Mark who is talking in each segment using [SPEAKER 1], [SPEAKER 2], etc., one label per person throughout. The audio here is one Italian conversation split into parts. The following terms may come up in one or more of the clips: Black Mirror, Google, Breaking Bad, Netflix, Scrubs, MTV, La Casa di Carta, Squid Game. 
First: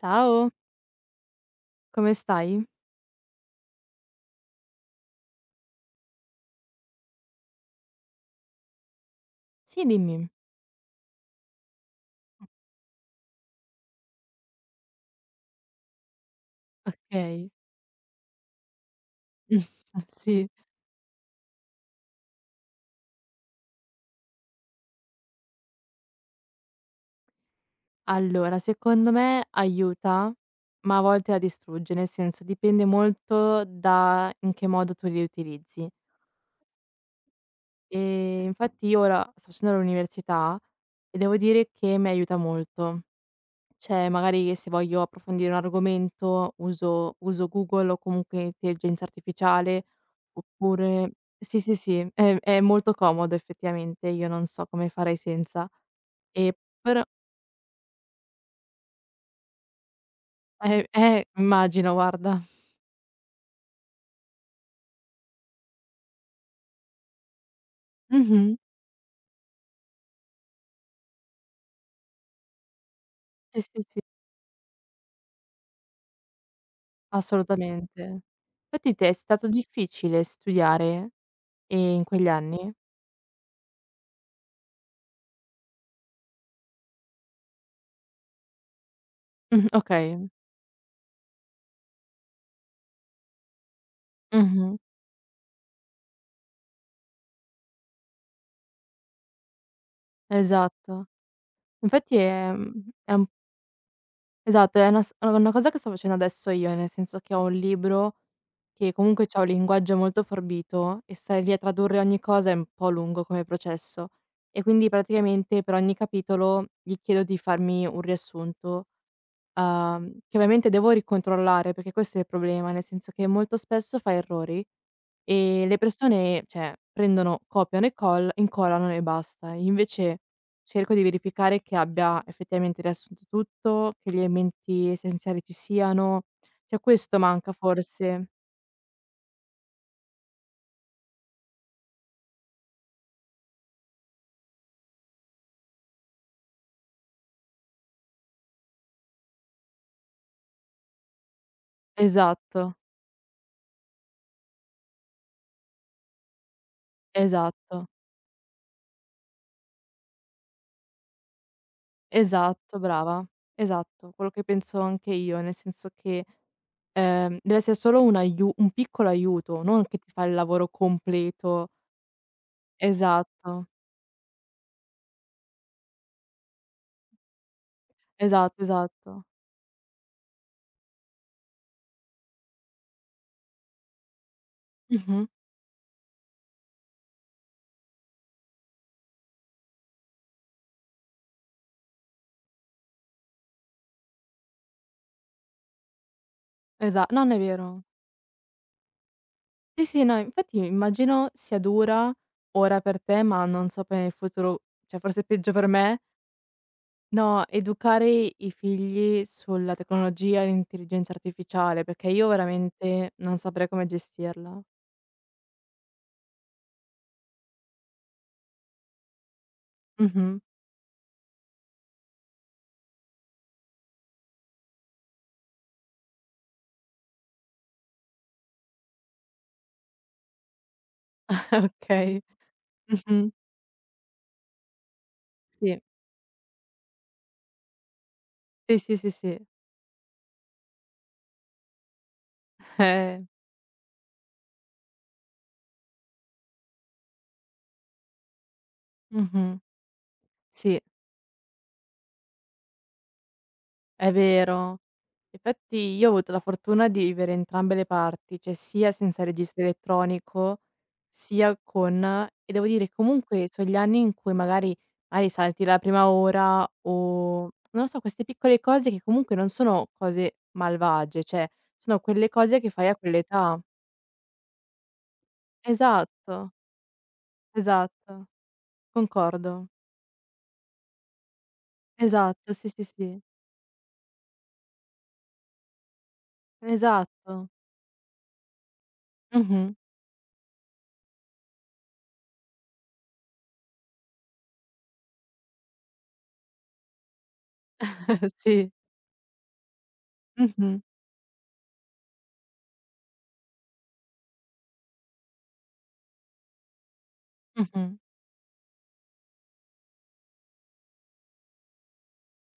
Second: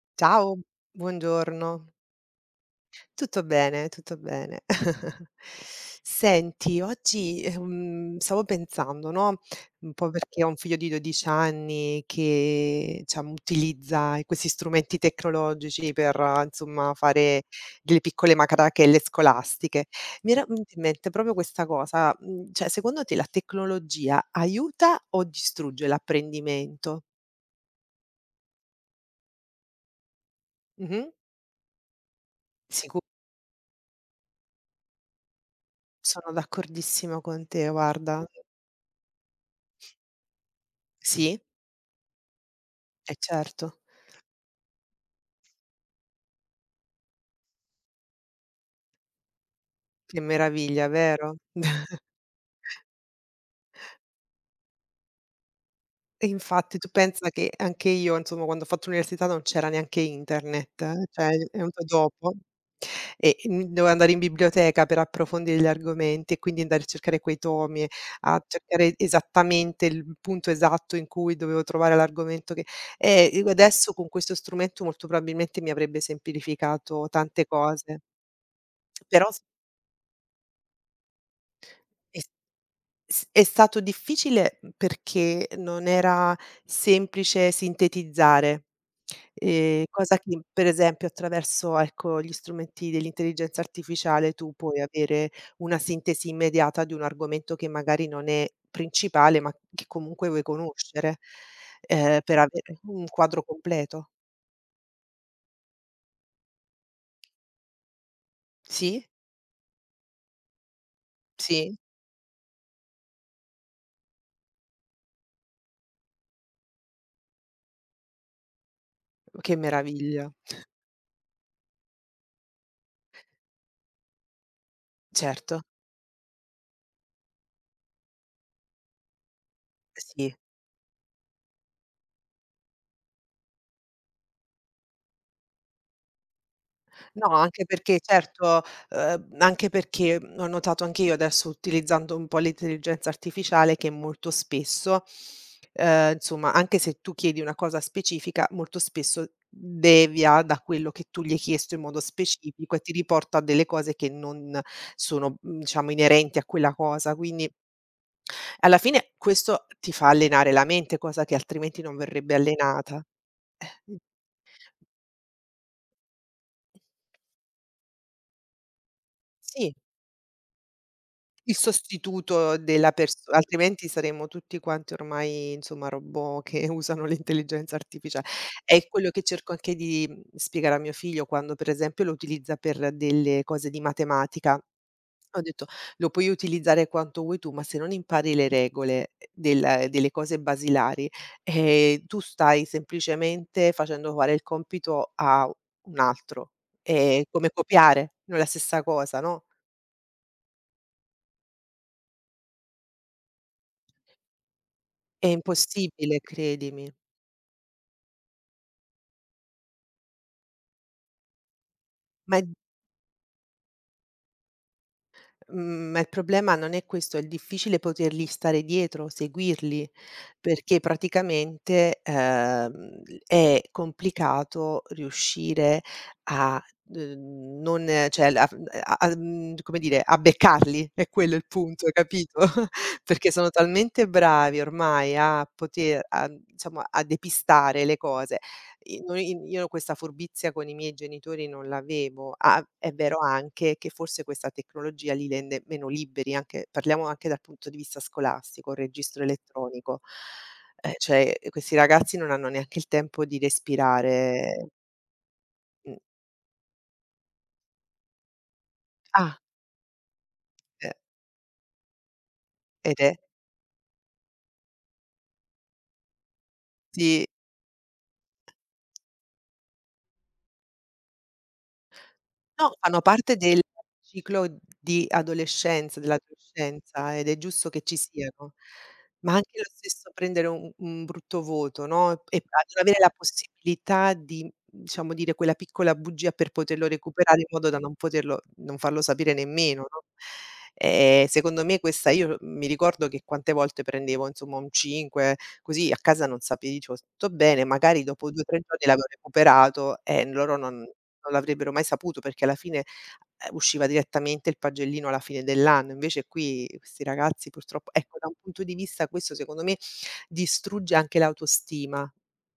[SPEAKER 1] Ciao,
[SPEAKER 2] Ciao, buongiorno.
[SPEAKER 1] come stai?
[SPEAKER 2] Tutto bene, tutto bene. Senti, oggi, stavo pensando, no,
[SPEAKER 1] Sì,
[SPEAKER 2] un po'
[SPEAKER 1] dimmi.
[SPEAKER 2] perché ho un figlio di 12 anni che, diciamo, utilizza questi strumenti tecnologici per, insomma, fare
[SPEAKER 1] Okay.
[SPEAKER 2] delle piccole macarachelle scolastiche. Mi era
[SPEAKER 1] Sì.
[SPEAKER 2] venuta in mente proprio questa cosa, cioè secondo te la tecnologia aiuta o distrugge l'apprendimento?
[SPEAKER 1] Allora, secondo me aiuta, ma a
[SPEAKER 2] Mh-mh.
[SPEAKER 1] volte la distrugge, nel senso dipende
[SPEAKER 2] Sicu
[SPEAKER 1] molto da in che modo tu li utilizzi.
[SPEAKER 2] Sono d'accordissimo con te, guarda.
[SPEAKER 1] Infatti io ora sto facendo l'università e devo
[SPEAKER 2] Sì,
[SPEAKER 1] dire che mi aiuta molto.
[SPEAKER 2] eh certo.
[SPEAKER 1] Cioè, magari che se voglio approfondire un argomento uso Google o comunque intelligenza artificiale,
[SPEAKER 2] Che meraviglia,
[SPEAKER 1] oppure
[SPEAKER 2] vero?
[SPEAKER 1] sì, sì, sì, è molto comodo effettivamente, io non so come farei senza.
[SPEAKER 2] E
[SPEAKER 1] Ehm,
[SPEAKER 2] infatti tu
[SPEAKER 1] però
[SPEAKER 2] pensa che anche io, insomma, quando ho fatto l'università non c'era neanche internet,
[SPEAKER 1] eh, eh,
[SPEAKER 2] cioè è venuto
[SPEAKER 1] immagino
[SPEAKER 2] dopo
[SPEAKER 1] guarda.
[SPEAKER 2] e, dovevo andare in biblioteca per approfondire gli argomenti e quindi andare a cercare quei tomi, a
[SPEAKER 1] Mh-mh.
[SPEAKER 2] cercare esattamente il punto esatto in cui dovevo trovare l'argomento che io
[SPEAKER 1] Sì, sì,
[SPEAKER 2] adesso
[SPEAKER 1] sì,
[SPEAKER 2] con questo strumento molto probabilmente mi avrebbe semplificato tante cose,
[SPEAKER 1] assolutamente. Infatti te è
[SPEAKER 2] però
[SPEAKER 1] stato difficile studiare, in
[SPEAKER 2] s
[SPEAKER 1] quegli anni?
[SPEAKER 2] S è stato difficile, perché non era semplice sintetizzare, cosa
[SPEAKER 1] Okay.
[SPEAKER 2] che per esempio attraverso, ecco, gli strumenti dell'intelligenza artificiale tu
[SPEAKER 1] Mh-mh.
[SPEAKER 2] puoi avere una sintesi immediata di un argomento che magari non è principale, ma che comunque vuoi
[SPEAKER 1] Esatto.
[SPEAKER 2] conoscere,
[SPEAKER 1] Infatti
[SPEAKER 2] per
[SPEAKER 1] è,
[SPEAKER 2] avere
[SPEAKER 1] mhmm,
[SPEAKER 2] un
[SPEAKER 1] è un
[SPEAKER 2] quadro completo.
[SPEAKER 1] Esatto, è una cosa che sto facendo adesso io, nel senso che ho un libro che
[SPEAKER 2] Sì,
[SPEAKER 1] comunque c'ha un linguaggio molto forbito e stare lì a
[SPEAKER 2] sì,
[SPEAKER 1] tradurre ogni cosa è un po' lungo come processo. E quindi praticamente per ogni capitolo gli chiedo di farmi un riassunto
[SPEAKER 2] che meraviglia.
[SPEAKER 1] che ovviamente devo ricontrollare, perché questo è il problema, nel senso che molto spesso fai errori
[SPEAKER 2] Certo,
[SPEAKER 1] e le persone, cioè, prendono, copiano e coll incollano e basta. Invece
[SPEAKER 2] sì.
[SPEAKER 1] cerco di verificare che abbia effettivamente riassunto tutto, che gli elementi essenziali ci siano. Cioè questo
[SPEAKER 2] No,
[SPEAKER 1] manca
[SPEAKER 2] anche perché
[SPEAKER 1] forse.
[SPEAKER 2] certo, anche perché, ho notato anche io adesso utilizzando un po' l'intelligenza artificiale che molto spesso, insomma, anche se tu chiedi una cosa specifica, molto spesso devia da quello che tu gli hai chiesto in modo specifico
[SPEAKER 1] Esatto,
[SPEAKER 2] e ti riporta a delle cose che non sono, diciamo inerenti a quella cosa. Quindi
[SPEAKER 1] esatto,
[SPEAKER 2] alla fine questo ti fa allenare la mente, cosa che altrimenti non verrebbe
[SPEAKER 1] esatto,
[SPEAKER 2] allenata.
[SPEAKER 1] brava.
[SPEAKER 2] Mh.
[SPEAKER 1] Esatto, quello che penso anche io, nel senso che deve essere solo un piccolo aiuto,
[SPEAKER 2] Sì.
[SPEAKER 1] non che ti fa il lavoro
[SPEAKER 2] Il
[SPEAKER 1] completo.
[SPEAKER 2] sostituto della perso
[SPEAKER 1] Esatto,
[SPEAKER 2] altrimenti saremmo tutti quanti ormai, insomma, robot che usano l'intelligenza artificia.
[SPEAKER 1] esatto,
[SPEAKER 2] È quello che
[SPEAKER 1] esatto.
[SPEAKER 2] cerco anche di, spiegare a mio figlio quando, per esempio, lo utilizza per delle cose di matematica. Ho
[SPEAKER 1] Mh-mh.
[SPEAKER 2] detto: "Lo puoi utilizzare quanto vuoi tu, ma se non impari le regole delle cose basilari, tu stai semplicemente facendo fare il compito a un altro.
[SPEAKER 1] Esa
[SPEAKER 2] È
[SPEAKER 1] Non è
[SPEAKER 2] come
[SPEAKER 1] vero.
[SPEAKER 2] copiare, non è la stessa cosa, no?
[SPEAKER 1] Sì, sì, no, infatti immagino sia dura ora per te, ma non so per il futuro, cioè forse è
[SPEAKER 2] È
[SPEAKER 1] peggio per me.
[SPEAKER 2] impossibile, credimi."
[SPEAKER 1] No, educare i figli sulla tecnologia e l'intelligenza artificiale, perché io
[SPEAKER 2] Ma il
[SPEAKER 1] veramente non saprei come gestirla.
[SPEAKER 2] mhmm, ma il problema non è questo, è il difficile poterli stare dietro, seguirli,
[SPEAKER 1] Mh-mh.
[SPEAKER 2] perché praticamente, è complicato riuscire a, non cioè a f a a mhmm, come dire, a beccarli, è quello il punto,
[SPEAKER 1] Okay.
[SPEAKER 2] capito? Perché
[SPEAKER 1] Mh-mh.
[SPEAKER 2] sono talmente bravi ormai a
[SPEAKER 1] Sì.
[SPEAKER 2] poter a insomma, a depistare le cose
[SPEAKER 1] Sì, sì,
[SPEAKER 2] i
[SPEAKER 1] sì,
[SPEAKER 2] noi
[SPEAKER 1] sì.
[SPEAKER 2] in io questa furbizia con i miei genitori non l'avevo. Ah, è vero
[SPEAKER 1] Eh.
[SPEAKER 2] anche che forse questa tecnologia li rende meno liberi, anche parliamo anche dal punto di vista scolastico, il registro
[SPEAKER 1] Mh-mh.
[SPEAKER 2] elettronico.
[SPEAKER 1] Sì.
[SPEAKER 2] Cioè, questi ragazzi non hanno neanche il tempo di
[SPEAKER 1] È
[SPEAKER 2] respirare.
[SPEAKER 1] vero. Infatti
[SPEAKER 2] Mh.
[SPEAKER 1] io ho avuto la fortuna di vivere entrambe le parti, cioè sia senza
[SPEAKER 2] Ah,
[SPEAKER 1] registro elettronico,
[SPEAKER 2] eh,
[SPEAKER 1] sia con e devo dire
[SPEAKER 2] ed è
[SPEAKER 1] comunque so' gli anni in cui magari salti la prima ora
[SPEAKER 2] sì.
[SPEAKER 1] o non lo so, queste piccole cose che comunque non sono cose malvagie, cioè sono quelle cose che
[SPEAKER 2] No,
[SPEAKER 1] fai a
[SPEAKER 2] fanno parte
[SPEAKER 1] quell'età.
[SPEAKER 2] del ciclo di adolescenza,
[SPEAKER 1] Esatto,
[SPEAKER 2] dell'adolescenza ed è giusto che ci
[SPEAKER 1] esatto,
[SPEAKER 2] siano. Ma anche lo
[SPEAKER 1] concordo.
[SPEAKER 2] stesso prendere un brutto voto, no, e
[SPEAKER 1] Esatto,
[SPEAKER 2] a
[SPEAKER 1] sì,
[SPEAKER 2] non
[SPEAKER 1] sì,
[SPEAKER 2] avere la
[SPEAKER 1] sì.
[SPEAKER 2] possibilità di, diciamo, dire quella piccola bugia per poterlo recuperare in
[SPEAKER 1] Esatto.
[SPEAKER 2] modo da non poterlo non farlo sapere
[SPEAKER 1] Mh-mh.
[SPEAKER 2] nemmeno, no. Secondo me questa io mi ricordo che quante volte prendevo insomma un 5, così a casa non sape dicevo: "Tutto bene", magari dopo 2, 3
[SPEAKER 1] Sì.
[SPEAKER 2] giorni l'avevo recuperato e loro
[SPEAKER 1] Mh-mh.
[SPEAKER 2] non l'avrebbero mai saputo perché alla fine, usciva direttamente il pagellino alla fine dell'anno. Invece qui questi ragazzi purtroppo
[SPEAKER 1] Mh-mh.
[SPEAKER 2] ecco, da un punto di vista questo secondo me distrugge anche l'autostima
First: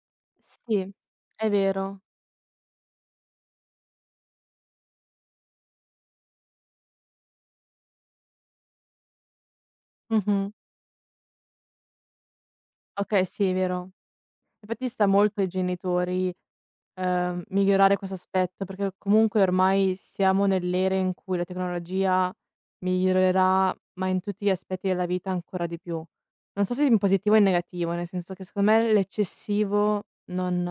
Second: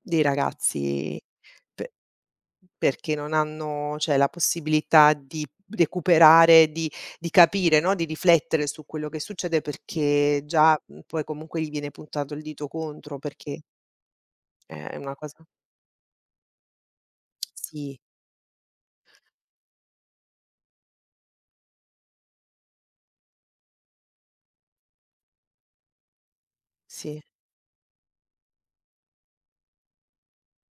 [SPEAKER 2] dei
[SPEAKER 1] Sì,
[SPEAKER 2] ragazzi
[SPEAKER 1] è
[SPEAKER 2] pe
[SPEAKER 1] vero.
[SPEAKER 2] perché non hanno, cioè, la possibilità di recuperare, di capire, no, di riflettere su quello che succede perché
[SPEAKER 1] Mh-mh.
[SPEAKER 2] già, poi comunque gli viene puntato il dito contro
[SPEAKER 1] Okay, sì, è
[SPEAKER 2] perché
[SPEAKER 1] vero. Infatti
[SPEAKER 2] è
[SPEAKER 1] sta
[SPEAKER 2] una
[SPEAKER 1] molto
[SPEAKER 2] cosa
[SPEAKER 1] ai genitori, migliorare
[SPEAKER 2] sì,
[SPEAKER 1] questo aspetto, perché comunque ormai siamo nell'era in cui la tecnologia migliorerà, ma in tutti gli aspetti della vita ancora di più. Non so se in
[SPEAKER 2] sì.
[SPEAKER 1] positivo o in negativo, nel senso che secondo me l'eccessivo non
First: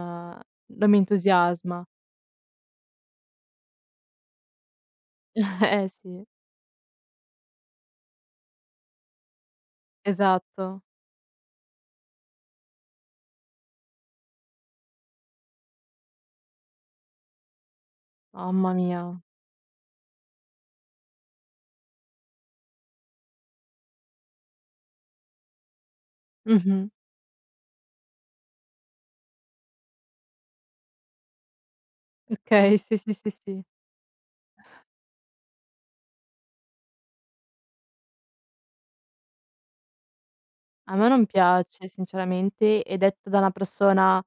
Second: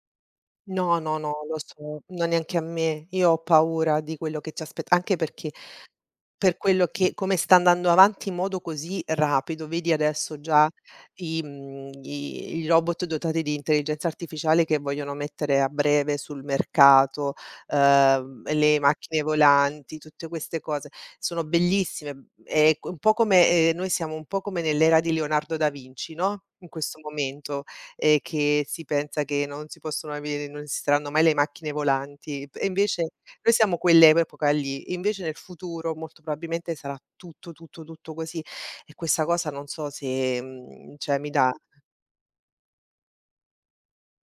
[SPEAKER 1] non mi
[SPEAKER 2] No, no, no, lo
[SPEAKER 1] entusiasma.
[SPEAKER 2] so, no neanche a me. Io ho paura di quello che ci aspetta anche perché
[SPEAKER 1] Eh sì,
[SPEAKER 2] per quello che come sta andando avanti in modo così rapido, vedi adesso già
[SPEAKER 1] esatto.
[SPEAKER 2] i mhmm, i i robot dotati di intelligenza artificiale che vogliono mettere a breve sul mercato,
[SPEAKER 1] Mamma
[SPEAKER 2] le
[SPEAKER 1] mia.
[SPEAKER 2] macchine volanti, tutte queste cose. Sono bellissime, è co un po' come noi siamo un po' come nell'era di Leonardo da Vinci, no, in
[SPEAKER 1] Mh-mh.
[SPEAKER 2] questo momento, che si pensa che non si possono avere non esisteranno mai le macchine volanti, e
[SPEAKER 1] Okay, sì,
[SPEAKER 2] invece
[SPEAKER 1] sì, sì,
[SPEAKER 2] noi
[SPEAKER 1] sì.
[SPEAKER 2] siamo quell'epoca lì, invece nel futuro molto probabilmente sarà tutto, tutto, tutto così e questa cosa non so se,
[SPEAKER 1] A me
[SPEAKER 2] cioè
[SPEAKER 1] non
[SPEAKER 2] mi dà
[SPEAKER 1] piace sinceramente e detto da una persona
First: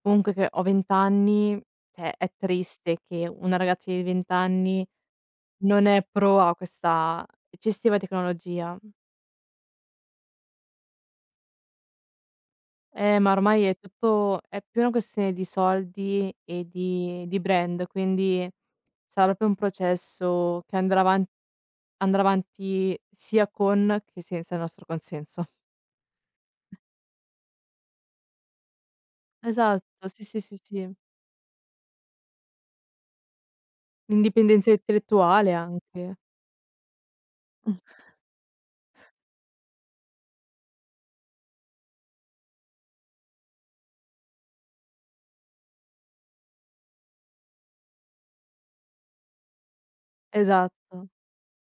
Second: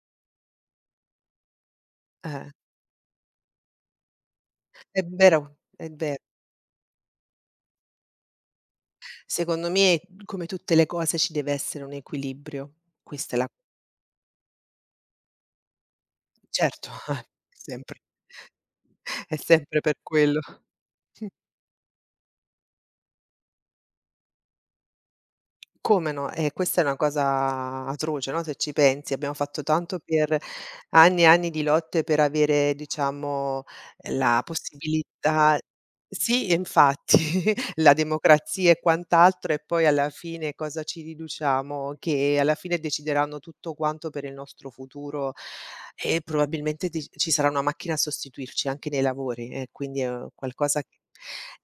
[SPEAKER 1] comunque che ho 20 anni, cioè è
[SPEAKER 2] eh,
[SPEAKER 1] triste che una ragazza di 20 anni
[SPEAKER 2] è vero,
[SPEAKER 1] non
[SPEAKER 2] è
[SPEAKER 1] è
[SPEAKER 2] vero.
[SPEAKER 1] pro a questa eccessiva tecnologia.
[SPEAKER 2] Secondo me, come tutte le cose, ci deve essere un equilibrio.
[SPEAKER 1] Ma
[SPEAKER 2] Questa è la
[SPEAKER 1] ormai è più una questione di soldi e
[SPEAKER 2] certo,
[SPEAKER 1] di di brand,
[SPEAKER 2] sempre
[SPEAKER 1] quindi sarà
[SPEAKER 2] è
[SPEAKER 1] proprio un
[SPEAKER 2] sempre per quello.
[SPEAKER 1] processo che andrà avanti sia con che senza il nostro consenso.
[SPEAKER 2] Come no? E questa è una cosa atroce, no, se ci pensi. Abbiamo fatto tanto
[SPEAKER 1] Esatto, sì,
[SPEAKER 2] per
[SPEAKER 1] sì, sì, sì.
[SPEAKER 2] anni e anni di lotte per avere, diciamo, la
[SPEAKER 1] L'indipendenza intellettuale
[SPEAKER 2] possibilità
[SPEAKER 1] anche.
[SPEAKER 2] sì, infatti, la democrazia e quant'altro e poi alla fine cosa ci riduciamo? Che alla fine decideranno tutto quanto per il nostro futuro e probabilmente ti ci sarà una macchina a sostituirci anche nei lavori e quindi è qualcosa che
[SPEAKER 1] Esatto.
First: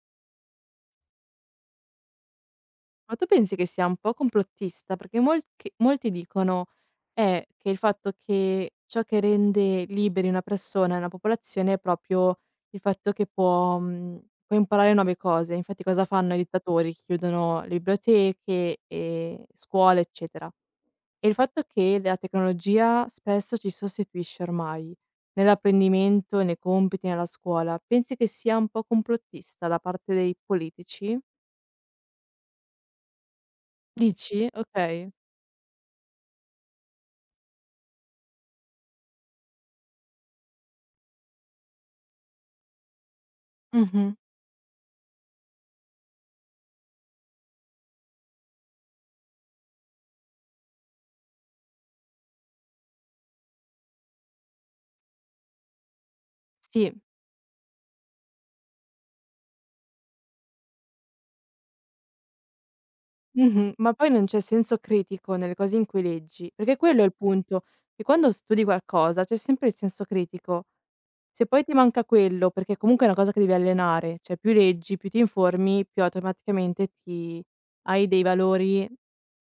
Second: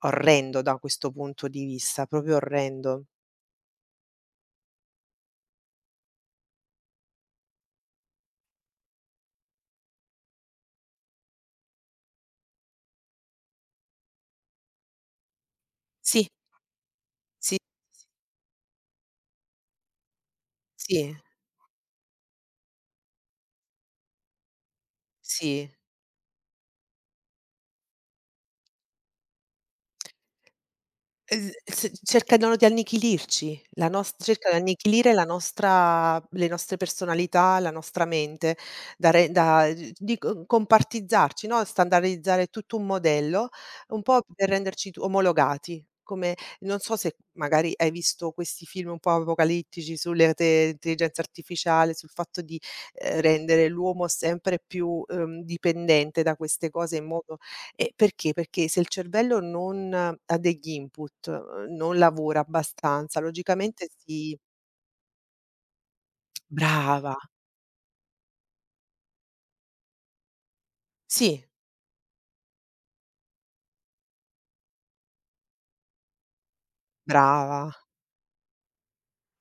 [SPEAKER 2] orrendo da questo punto di vista, proprio orrendo.
[SPEAKER 1] Ma tu pensi che sia un po' complottista? Perché molti dicono, che il fatto che ciò che rende liberi una persona e una popolazione è proprio il fatto che può imparare nuove cose. Infatti cosa
[SPEAKER 2] Sì.
[SPEAKER 1] fanno i dittatori?
[SPEAKER 2] Sì,
[SPEAKER 1] Chiudono le biblioteche, scuole, eccetera.
[SPEAKER 2] sì,
[SPEAKER 1] E il fatto che la tecnologia spesso ci sostituisce ormai
[SPEAKER 2] sì.
[SPEAKER 1] nell'apprendimento, nei compiti, nella scuola, pensi che sia un po' complottista da parte dei politici?
[SPEAKER 2] Es s cercano di annichilirci, la nos
[SPEAKER 1] Dici?
[SPEAKER 2] cercano di
[SPEAKER 1] Okay.
[SPEAKER 2] annichilire la nostra le nostre personalità, la nostra mente, da re da di co compartizzarci, no, standardizzare tutto un modello, un
[SPEAKER 1] Mh-mh.
[SPEAKER 2] po' per renderci tu omologati. Come non so se magari hai visto questi film un po' apocalittici sulle te intelligenza artificiale, sul fatto di, rendere l'uomo sempre più, dipendente da queste
[SPEAKER 1] Sì,
[SPEAKER 2] cose in modo. E perché? Perché se il cervello non ha degli input, non lavora abbastanza,
[SPEAKER 1] mh-mh,
[SPEAKER 2] logicamente
[SPEAKER 1] ma poi non
[SPEAKER 2] si
[SPEAKER 1] c'è senso critico nelle cose in cui leggi, perché quello è il
[SPEAKER 2] brava,
[SPEAKER 1] punto, che quando studi qualcosa c'è sempre il senso critico.
[SPEAKER 2] sì,
[SPEAKER 1] Se poi ti manca quello, perché comunque è una cosa che devi allenare, cioè più leggi, più ti informi, più automaticamente ti
[SPEAKER 2] brava,
[SPEAKER 1] hai dei valori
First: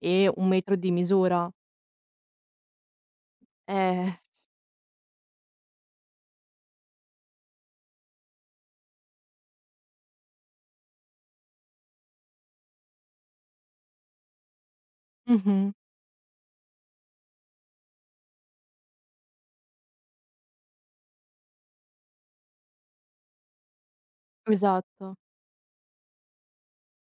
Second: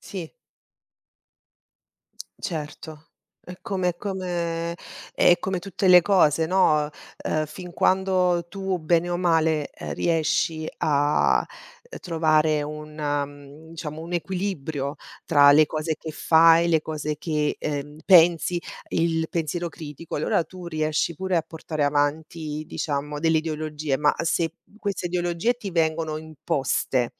[SPEAKER 2] sì.
[SPEAKER 1] un metro di misura.
[SPEAKER 2] Certo, è come è
[SPEAKER 1] Eh.
[SPEAKER 2] come è come tutte le cose, no, fin quando tu bene o male, riesci a trovare un diciamo un equilibrio tra le
[SPEAKER 1] Mh-mh.
[SPEAKER 2] cose che fai, le cose che, pensi, il pensiero critico, allora tu riesci pure a portare avanti, diciamo, delle ideologie, ma se queste
[SPEAKER 1] Esatto.
[SPEAKER 2] ideologie ti vengono imposte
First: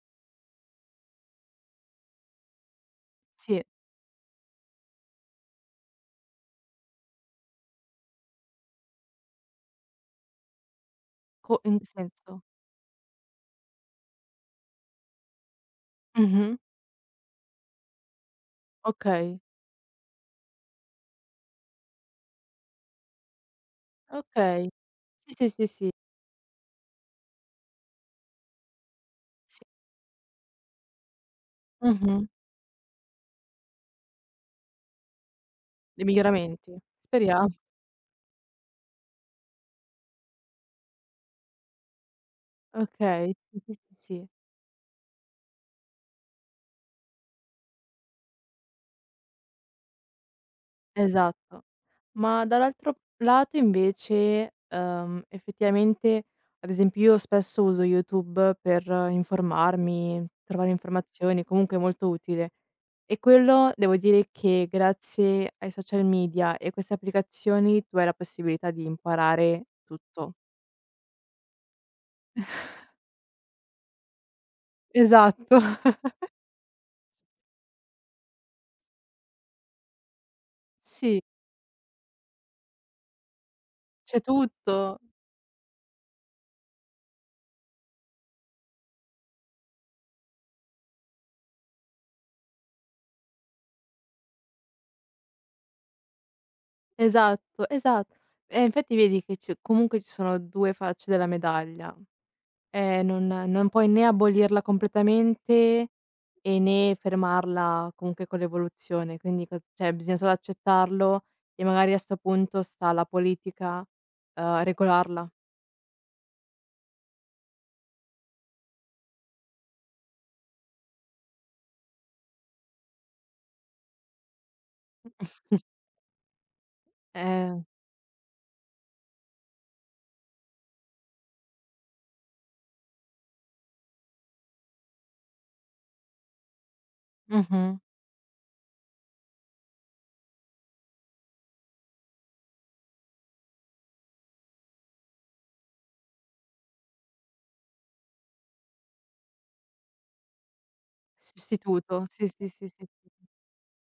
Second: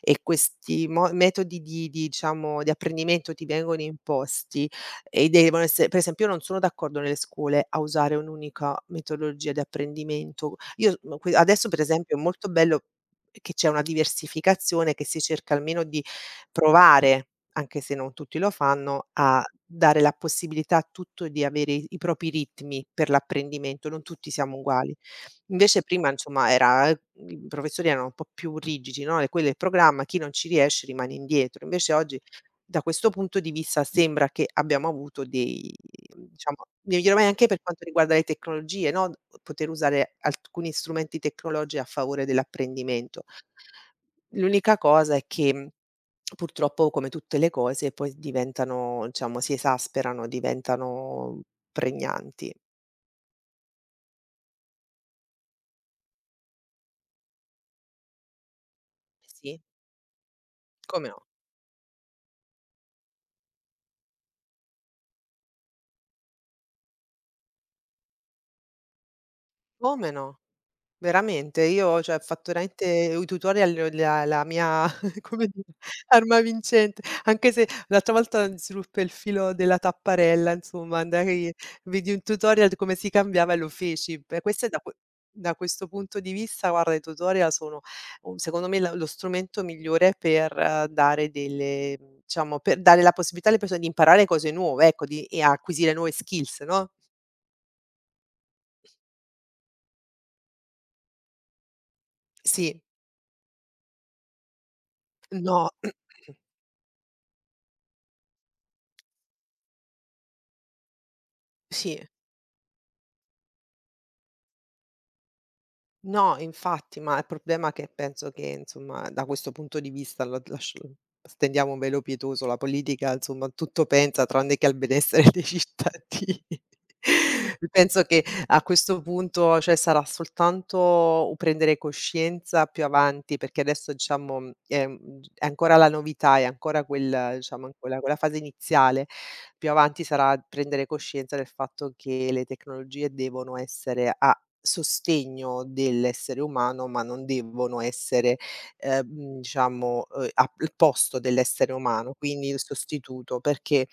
[SPEAKER 2] e questi mo metodi di diciamo, di apprendimento ti
[SPEAKER 1] Sì,
[SPEAKER 2] vengono imposti e devono esse per esempio io non sono d'accordo nelle scuole a usare un'unica metodologia di apprendimento. Io m que
[SPEAKER 1] co
[SPEAKER 2] adesso
[SPEAKER 1] in
[SPEAKER 2] per
[SPEAKER 1] che
[SPEAKER 2] esempio è
[SPEAKER 1] senso?
[SPEAKER 2] molto bello che c'è una diversificazione, che si cerca almeno di
[SPEAKER 1] Mh-mh.
[SPEAKER 2] provare, anche se non tutti lo fanno,
[SPEAKER 1] Okay,
[SPEAKER 2] a dare la possibilità a tutto di avere i propri ritmi per l'apprendimento, non tutti siamo
[SPEAKER 1] okay.
[SPEAKER 2] uguali.
[SPEAKER 1] Sì, sì, sì,
[SPEAKER 2] Invece
[SPEAKER 1] sì,
[SPEAKER 2] prima insomma era i professori erano un po' più rigidi, no, e quello è il
[SPEAKER 1] sì.
[SPEAKER 2] programma, chi non ci riesce rimane indietro. Invece oggi
[SPEAKER 1] Mh-mh.
[SPEAKER 2] da questo punto di vista sembra che abbiamo avuto dei
[SPEAKER 1] Dei
[SPEAKER 2] diciamo,
[SPEAKER 1] miglioramenti?
[SPEAKER 2] dei miglioramenti anche
[SPEAKER 1] Speria
[SPEAKER 2] per quanto riguarda le tecnologie, no, poter usare alcuni strumenti tecnologici a favore dell'apprendimento.
[SPEAKER 1] okay, sì, sì, sì, sì,
[SPEAKER 2] L'unica cosa è che, purtroppo come tutte le cose poi diventano diciamo si esasperano, diventano
[SPEAKER 1] esatto. Ma
[SPEAKER 2] pregnanti.
[SPEAKER 1] dall'altro lato invece, effettivamente, ad esempio io spesso uso YouTube per
[SPEAKER 2] Sì,
[SPEAKER 1] informarmi, trovare
[SPEAKER 2] come no,
[SPEAKER 1] informazioni, comunque è molto utile. E quello devo dire che grazie ai social media e queste applicazioni tu hai la possibilità di imparare
[SPEAKER 2] come
[SPEAKER 1] tutto.
[SPEAKER 2] no. Veramente, io cioè, ho fatto veramente i tutorial la mia come
[SPEAKER 1] Esatto.
[SPEAKER 2] dire, arma vincente, anche se l'altra volta si ruppe il filo della tapparella, insomma,
[SPEAKER 1] Sì,
[SPEAKER 2] andai vidi un tutorial di come si cambiava e lo feci.
[SPEAKER 1] c'è
[SPEAKER 2] Beh, questo è
[SPEAKER 1] tutto.
[SPEAKER 2] da questo punto di vista, guarda, i tutorial sono u secondo me la lo strumento migliore per dare delle diciamo, per dare la possibilità alle persone di imparare cose nuove, ecco, di e acquisire nuove skills, no?
[SPEAKER 1] Esatto, esatto. E infatti vedi che ci comunque ci sono 2 facce della medaglia.
[SPEAKER 2] Sì,
[SPEAKER 1] Non puoi né abolirla
[SPEAKER 2] no,
[SPEAKER 1] completamente e né fermarla comunque con l'evoluzione, quindi co cioè bisogna solo accettarlo e magari a
[SPEAKER 2] sì.
[SPEAKER 1] 'sto punto sta alla politica, regolarla.
[SPEAKER 2] No, infatti, ma il problema è che penso che, insomma, da questo punto di vista la lascia stendiamo un velo pietoso, la politica, insomma, tutto pensa tranne che al benessere dei cittadini.
[SPEAKER 1] Eh,
[SPEAKER 2] Penso che a questo punto, cioè, sarà soltanto un prendere coscienza più avanti, perché adesso diciamo, è ancora la novità, è ancora quel diciamo,
[SPEAKER 1] mh-mh,
[SPEAKER 2] quella fase iniziale. Più avanti sarà prendere coscienza del fatto che le tecnologie devono essere a sostegno dell'essere umano, ma non devono essere, diciamo, a al posto dell'essere
[SPEAKER 1] sostituto,
[SPEAKER 2] umano,
[SPEAKER 1] sì,
[SPEAKER 2] quindi
[SPEAKER 1] sì,
[SPEAKER 2] il
[SPEAKER 1] sì, sì, sì.
[SPEAKER 2] sostituto, perché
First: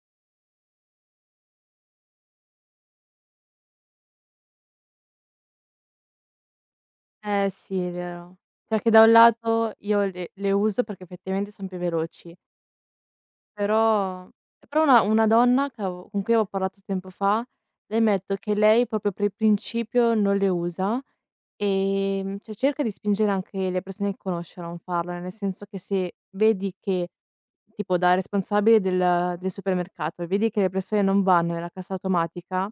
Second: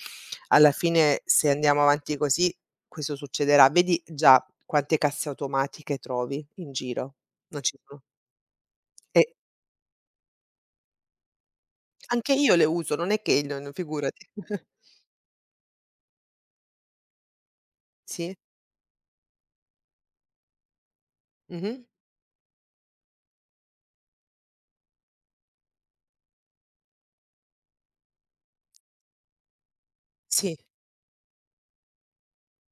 [SPEAKER 2] alla fine se andiamo avanti così questo succederà. Vedi già quante casse automatiche trovi in giro,
[SPEAKER 1] Eh
[SPEAKER 2] non ci
[SPEAKER 1] sì, è
[SPEAKER 2] sono
[SPEAKER 1] vero. Cioè che da un
[SPEAKER 2] e
[SPEAKER 1] lato io le uso perché effettivamente son più
[SPEAKER 2] anche
[SPEAKER 1] veloci.
[SPEAKER 2] io le uso, non è che non figurati.
[SPEAKER 1] Però però una donna che avevo con cui avevo parlato tempo fa, lei mi ha
[SPEAKER 2] Sì,
[SPEAKER 1] detto che lei proprio per il principio non le usa,
[SPEAKER 2] mh-mh.
[SPEAKER 1] cioè cerca di spingere anche le persone che conosce a non farlo, nel senso che se vedi che tipo da responsabile del supermercato, e vedi
[SPEAKER 2] Sì,
[SPEAKER 1] che le persone non vanno nella cassa automatica,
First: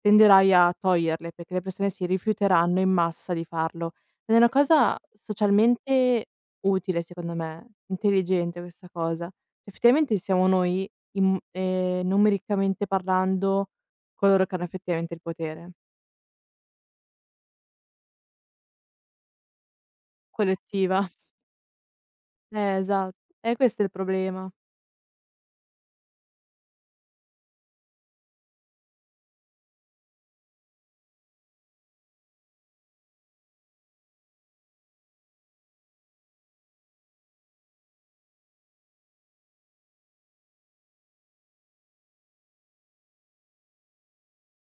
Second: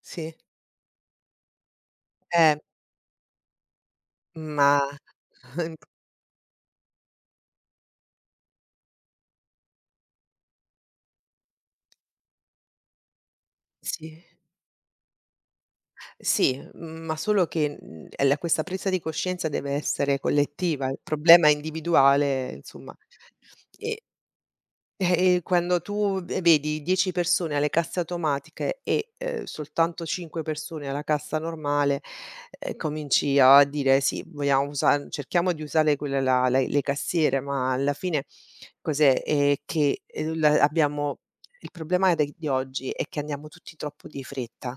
[SPEAKER 2] sì.
[SPEAKER 1] tenderai a toglierle, perché le persone si
[SPEAKER 2] Eh,
[SPEAKER 1] rifiuteranno in massa di farlo. Ed è una
[SPEAKER 2] ma
[SPEAKER 1] cosa socialmente utile secondo me, intelligente questa cosa. Effettivamente siamo noi in numericamente parlando,
[SPEAKER 2] sì.
[SPEAKER 1] coloro che hanno effettivamente il potere.
[SPEAKER 2] Sì, ma solo che, è la questa presa di coscienza deve essere collettiva, il
[SPEAKER 1] Collettiva.
[SPEAKER 2] problema è individuale, insomma.
[SPEAKER 1] Esatto. E questo è il
[SPEAKER 2] E
[SPEAKER 1] problema.
[SPEAKER 2] e quando tu ve vedi 10 persone alle casse automatiche e, soltanto 5 persone alla cassa normale, cominci a dire: "Sì, vogliamo usa cerchiamo di usare quella là la le cassiere", ma alla fine cos'è, che, la abbiamo il problema de di oggi è che andiamo tutti troppo di fretta.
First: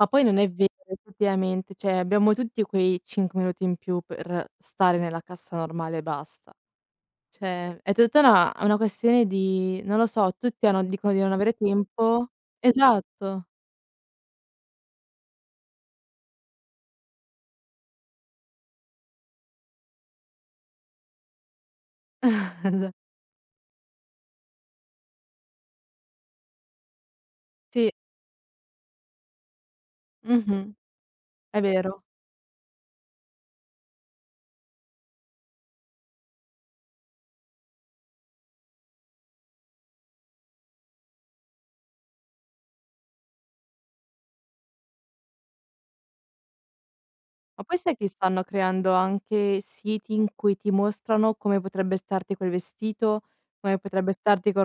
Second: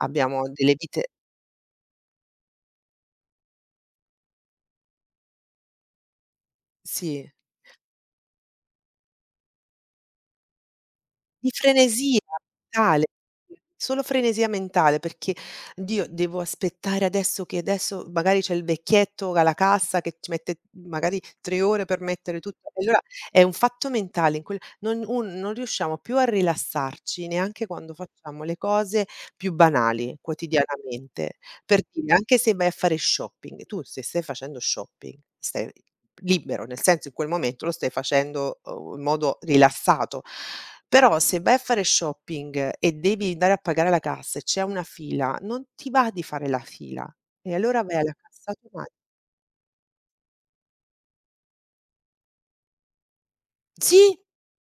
[SPEAKER 1] Ma poi non è vero
[SPEAKER 2] delle vite
[SPEAKER 1] effettivamente, cioè abbiamo tutti quei 5 minuti in più per stare nella cassa normale e basta.
[SPEAKER 2] Sì,
[SPEAKER 1] Cioè, è tutta una questione di non lo so, tutti hanno dicono di non
[SPEAKER 2] di
[SPEAKER 1] avere
[SPEAKER 2] frenesia
[SPEAKER 1] tempo,
[SPEAKER 2] mentale,
[SPEAKER 1] esatto.
[SPEAKER 2] sì, solo frenesia mentale perché: "Dio, devo aspettare adesso che adesso magari c'è il vecchietto alla cassa che ci mette magari 3 ore per mettere tutto" e
[SPEAKER 1] Esa
[SPEAKER 2] allora è un fatto mentale in quel non riusciamo più a rilassarci neanche
[SPEAKER 1] Sì,
[SPEAKER 2] quando facciamo le cose più banali
[SPEAKER 1] mh-mh,
[SPEAKER 2] quotidianamente.
[SPEAKER 1] è
[SPEAKER 2] Per
[SPEAKER 1] vero.
[SPEAKER 2] dire, anche se vai a fare shopping, tu se stai facendo shopping stai libero, nel senso in quel momento lo stai facendo, in modo rilassato. Però se vai a fare shopping e devi andare a pagare alla cassa e c'è una fila, non ti va di fare la fila e
[SPEAKER 1] Ma poi
[SPEAKER 2] allora vai
[SPEAKER 1] sai che
[SPEAKER 2] alla
[SPEAKER 1] stanno
[SPEAKER 2] cassa automa
[SPEAKER 1] creando anche siti in cui ti mostrano come potrebbe starti quel vestito, come potrebbe
[SPEAKER 2] sì,
[SPEAKER 1] starti quel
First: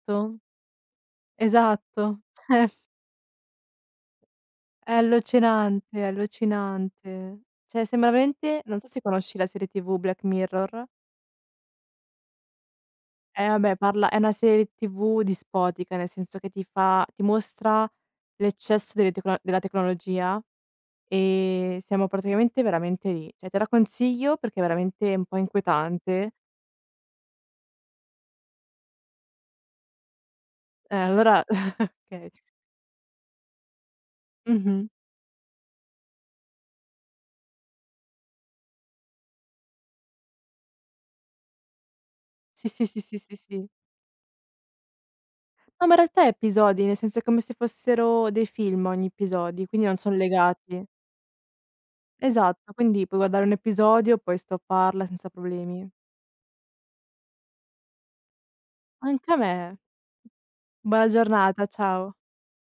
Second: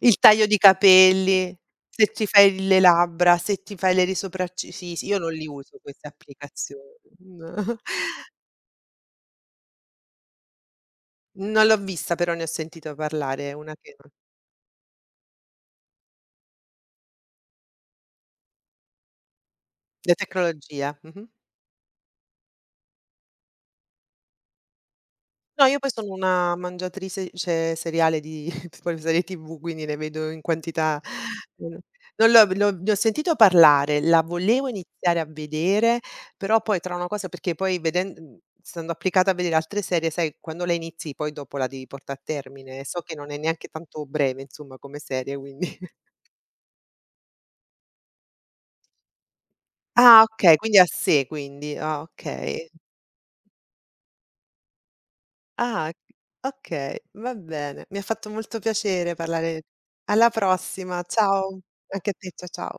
[SPEAKER 2] il taglio di capelli, se
[SPEAKER 1] Esatto.
[SPEAKER 2] ti fai
[SPEAKER 1] Eh.
[SPEAKER 2] le labbra, se ti fai le risopracciglia
[SPEAKER 1] È
[SPEAKER 2] sì, sì, io non li uso
[SPEAKER 1] allucinante, è
[SPEAKER 2] queste applicazioni.
[SPEAKER 1] allucinante. Cioè, sembra veramente. Non so se conosci la serie TV Black Mirror.
[SPEAKER 2] No. Non l'ho vista però ne ho sentito parlare, è una
[SPEAKER 1] Vabbè,
[SPEAKER 2] che
[SPEAKER 1] parla è una serie TV dispotica, nel senso che ti mostra l'eccesso delle tecno della
[SPEAKER 2] la
[SPEAKER 1] tecnologia,
[SPEAKER 2] tecnologia, mh-mh.
[SPEAKER 1] siamo praticamente veramente lì. Cioè te la consiglio perché veramente è veramente un po'
[SPEAKER 2] No, io poi sono
[SPEAKER 1] inquietante.
[SPEAKER 2] una mangiatrice cioè seriale di poi serie TV, quindi ne vedo in quantità.
[SPEAKER 1] Allora
[SPEAKER 2] Mhmm, non
[SPEAKER 1] okay.
[SPEAKER 2] l'ho l'ho ne ho sentito parlare, la volevo
[SPEAKER 1] Mh-mh.
[SPEAKER 2] iniziare a vedere, però poi tra una cosa perché poi stando applicata a vedere altre serie, sai quando la inizi poi dopo la devi portare a
[SPEAKER 1] Sì,
[SPEAKER 2] termine, e
[SPEAKER 1] sì,
[SPEAKER 2] so
[SPEAKER 1] sì,
[SPEAKER 2] che
[SPEAKER 1] sì,
[SPEAKER 2] non
[SPEAKER 1] sì,
[SPEAKER 2] è neanche
[SPEAKER 1] sì.
[SPEAKER 2] tanto breve insomma come serie, quindi.
[SPEAKER 1] No, ma in realtà è episodi, nel senso è come se fossero dei film ogni episodi, quindi non son
[SPEAKER 2] Ah okay, quindi è
[SPEAKER 1] legati.
[SPEAKER 2] a sé quindi. Ah okay.
[SPEAKER 1] Esatto, quindi puoi guardare un episodio, puoi stopparla senza
[SPEAKER 2] Ah,
[SPEAKER 1] problemi.
[SPEAKER 2] okay, va bene. Mi ha fatto molto piacere
[SPEAKER 1] Anche a
[SPEAKER 2] parlare
[SPEAKER 1] me.
[SPEAKER 2] alla prossima.
[SPEAKER 1] Buona
[SPEAKER 2] Ciao.
[SPEAKER 1] giornata,
[SPEAKER 2] Anche a
[SPEAKER 1] ciao.
[SPEAKER 2] te, ciao.